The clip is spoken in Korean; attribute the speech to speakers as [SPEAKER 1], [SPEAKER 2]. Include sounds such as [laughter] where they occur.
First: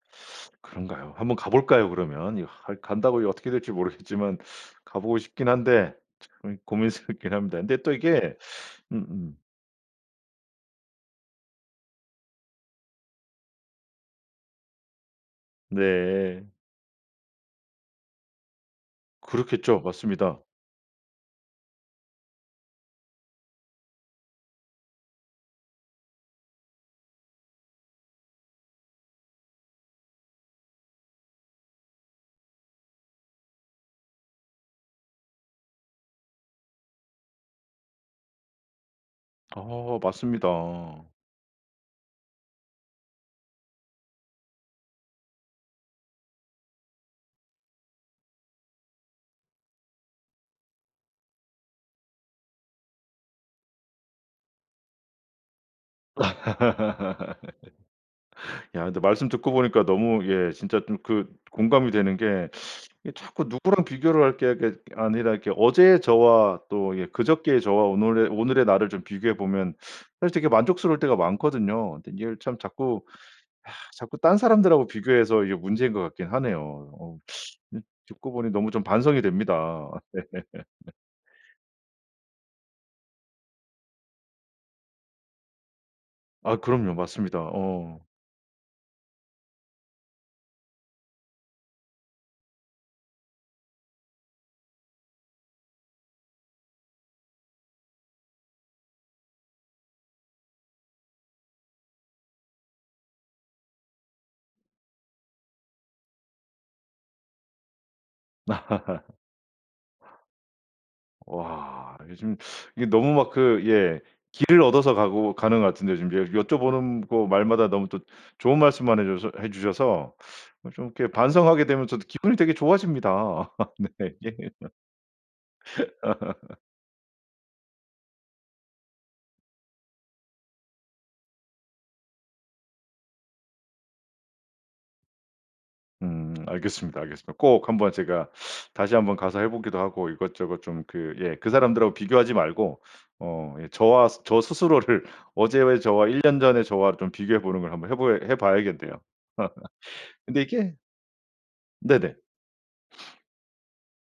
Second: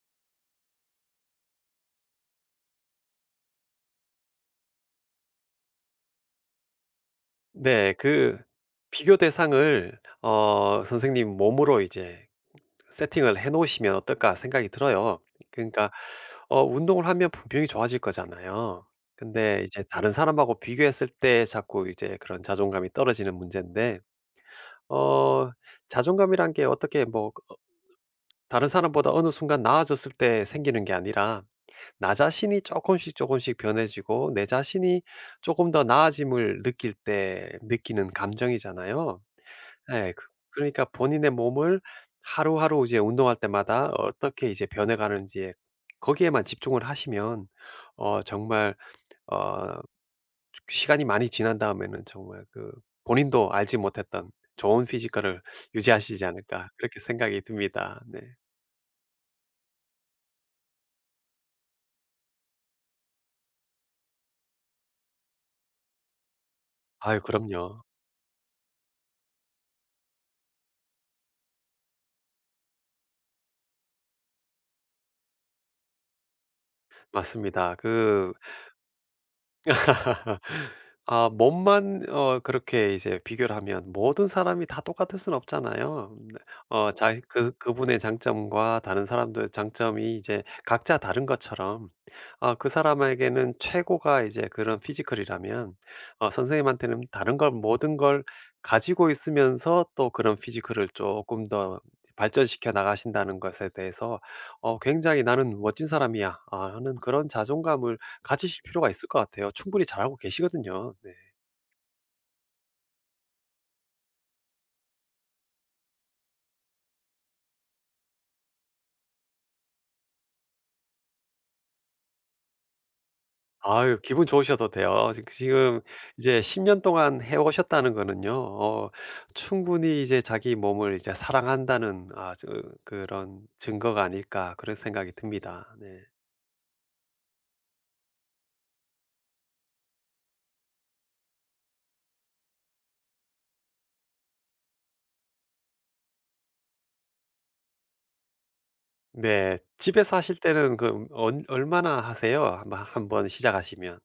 [SPEAKER 1] 그런가요? 한번 가 볼까요 그러면? 이거 갈 간다고 이거 어떻게 될지 모르겠지만 가보고 싶긴 한데 참 고민스럽긴 합니다. 근데
[SPEAKER 2] 네.
[SPEAKER 1] 또 이게
[SPEAKER 2] 그 비교
[SPEAKER 1] 음음.
[SPEAKER 2] 대상을 어 선생님 몸으로 이제 세팅을 해 놓으시면 어떨까 생각이 들어요. 그러니까
[SPEAKER 1] 네.
[SPEAKER 2] 어 운동을 하면 분명히 좋아질 거잖아요. 근데
[SPEAKER 1] 그렇겠죠.
[SPEAKER 2] 이제 다른
[SPEAKER 1] 맞습니다.
[SPEAKER 2] 사람하고 비교했을 때 자꾸 이제 그런 자존감이 떨어지는 문젠데 어 자존감이란 게 어떻게 뭐 어 다른 사람보다 어느 순간 나아졌을 때 생기는 게 아니라 나 자신이 쪼끔씩, 쪼끔씩 변해지고 내 자신이 쪼금 더 나아짐을 느낄 때 느끼는 감정이잖아요.
[SPEAKER 1] 어
[SPEAKER 2] 예. 그
[SPEAKER 1] 맞습니다.
[SPEAKER 2] 그러니까 본인의 몸을 하루하루 이제 운동할 때마다 어떻게 이제 변해가는지에 거기에만 집중을 하시면 어 정말 어 좀 시간이 많이 지난 다음에는 정말 그 '본인도 알지 못했던 좋은 피지컬을 유지하시지 않을까.' 그렇게 생각이 듭니다. 네.
[SPEAKER 1] [laughs] 야 근데 말씀 듣고 보니까 너무 예 진짜 좀 그 공감이 되는 게 이 자꾸 누구랑 비교를 할 게 게 아니라 이렇게 어제의 저와 또 예
[SPEAKER 2] 아이
[SPEAKER 1] 그저께의
[SPEAKER 2] 그럼요.
[SPEAKER 1] 저와 오늘의 오늘의 나를 좀 비교해보면 사실 되게 만족스러울 때가 많거든요. 근데 이걸 참 자꾸 야 자꾸 딴 사람들하고 비교해서 이게 문제인 것 같긴 하네요. 어
[SPEAKER 2] 맞습니다.
[SPEAKER 1] 음 듣고
[SPEAKER 2] 그
[SPEAKER 1] 보니 너무 좀 반성이 됩니다.
[SPEAKER 2] [laughs]
[SPEAKER 1] [laughs]
[SPEAKER 2] 아 몸만 어 그렇게 이제 비교를 하면 모든 사람이 다 똑같을 수는 없잖아요. 네
[SPEAKER 1] 아
[SPEAKER 2] 어
[SPEAKER 1] 그럼요.
[SPEAKER 2] 자기
[SPEAKER 1] 맞습니다.
[SPEAKER 2] 그 그분의
[SPEAKER 1] 어.
[SPEAKER 2] 장점과 다른 사람들의 장점이 이제 각자 다른 것처럼 어 그 사람에게는 최고가 이제 그런 피지컬 이라면 어 선생님한테는 다른 걸 모든 걸 가지고 있으면서 또 그런 피지컬을 쪼끔 더 발전시켜 나가신다는 것에 대해서 '어 굉장히 나는 멋진 사람이야.' 어 하는 그런 자존감을 가지실 필요가 있을
[SPEAKER 1] [laughs]
[SPEAKER 2] 것 같아요. 충분히 잘하고 계시거든요. 네.
[SPEAKER 1] 와 이게 지금 이게 너무 막 그 예 길을 얻어서 가고 가는 것 같은데 지금 여 여쭤보는 거 말마다 너무 또 좋은 말씀만 해 줘서 해 주셔서 어 좀 이렇게 반성하게 되면서도 기분이 되게 좋아집니다. [laughs]
[SPEAKER 2] 아유
[SPEAKER 1] 네.
[SPEAKER 2] 기분 좋으셔도 돼요. 지 지금 이제
[SPEAKER 1] [laughs]
[SPEAKER 2] 10 년 동안 해 오셨다는 거는요. 어 '충분히 이제 자기 몸을 이제 사랑한다는 아 저 그런 증거가 아닐까.' 그런 생각이 듭니다. 네.
[SPEAKER 1] 음 알겠습니다, 알겠습니다. 꼭 1 번 제가 다시 1 번 가서 해 보기도 하고 이것저것 좀 그 예 그 사람들하고 비교하지 말고 어 예 저와 스 저 스스로를 어제의 저와 1 년 전의 저와 좀 비교해 보는 걸 한번 해 보야 해 봐야겠네요.
[SPEAKER 2] 네.
[SPEAKER 1] [laughs]
[SPEAKER 2] 집에서 하실
[SPEAKER 1] 근데 이게
[SPEAKER 2] 때는 그 언 얼마나
[SPEAKER 1] 네네.
[SPEAKER 2] 하세요? 1 번 1
[SPEAKER 1] [sniffs]
[SPEAKER 2] 번 시작하시면?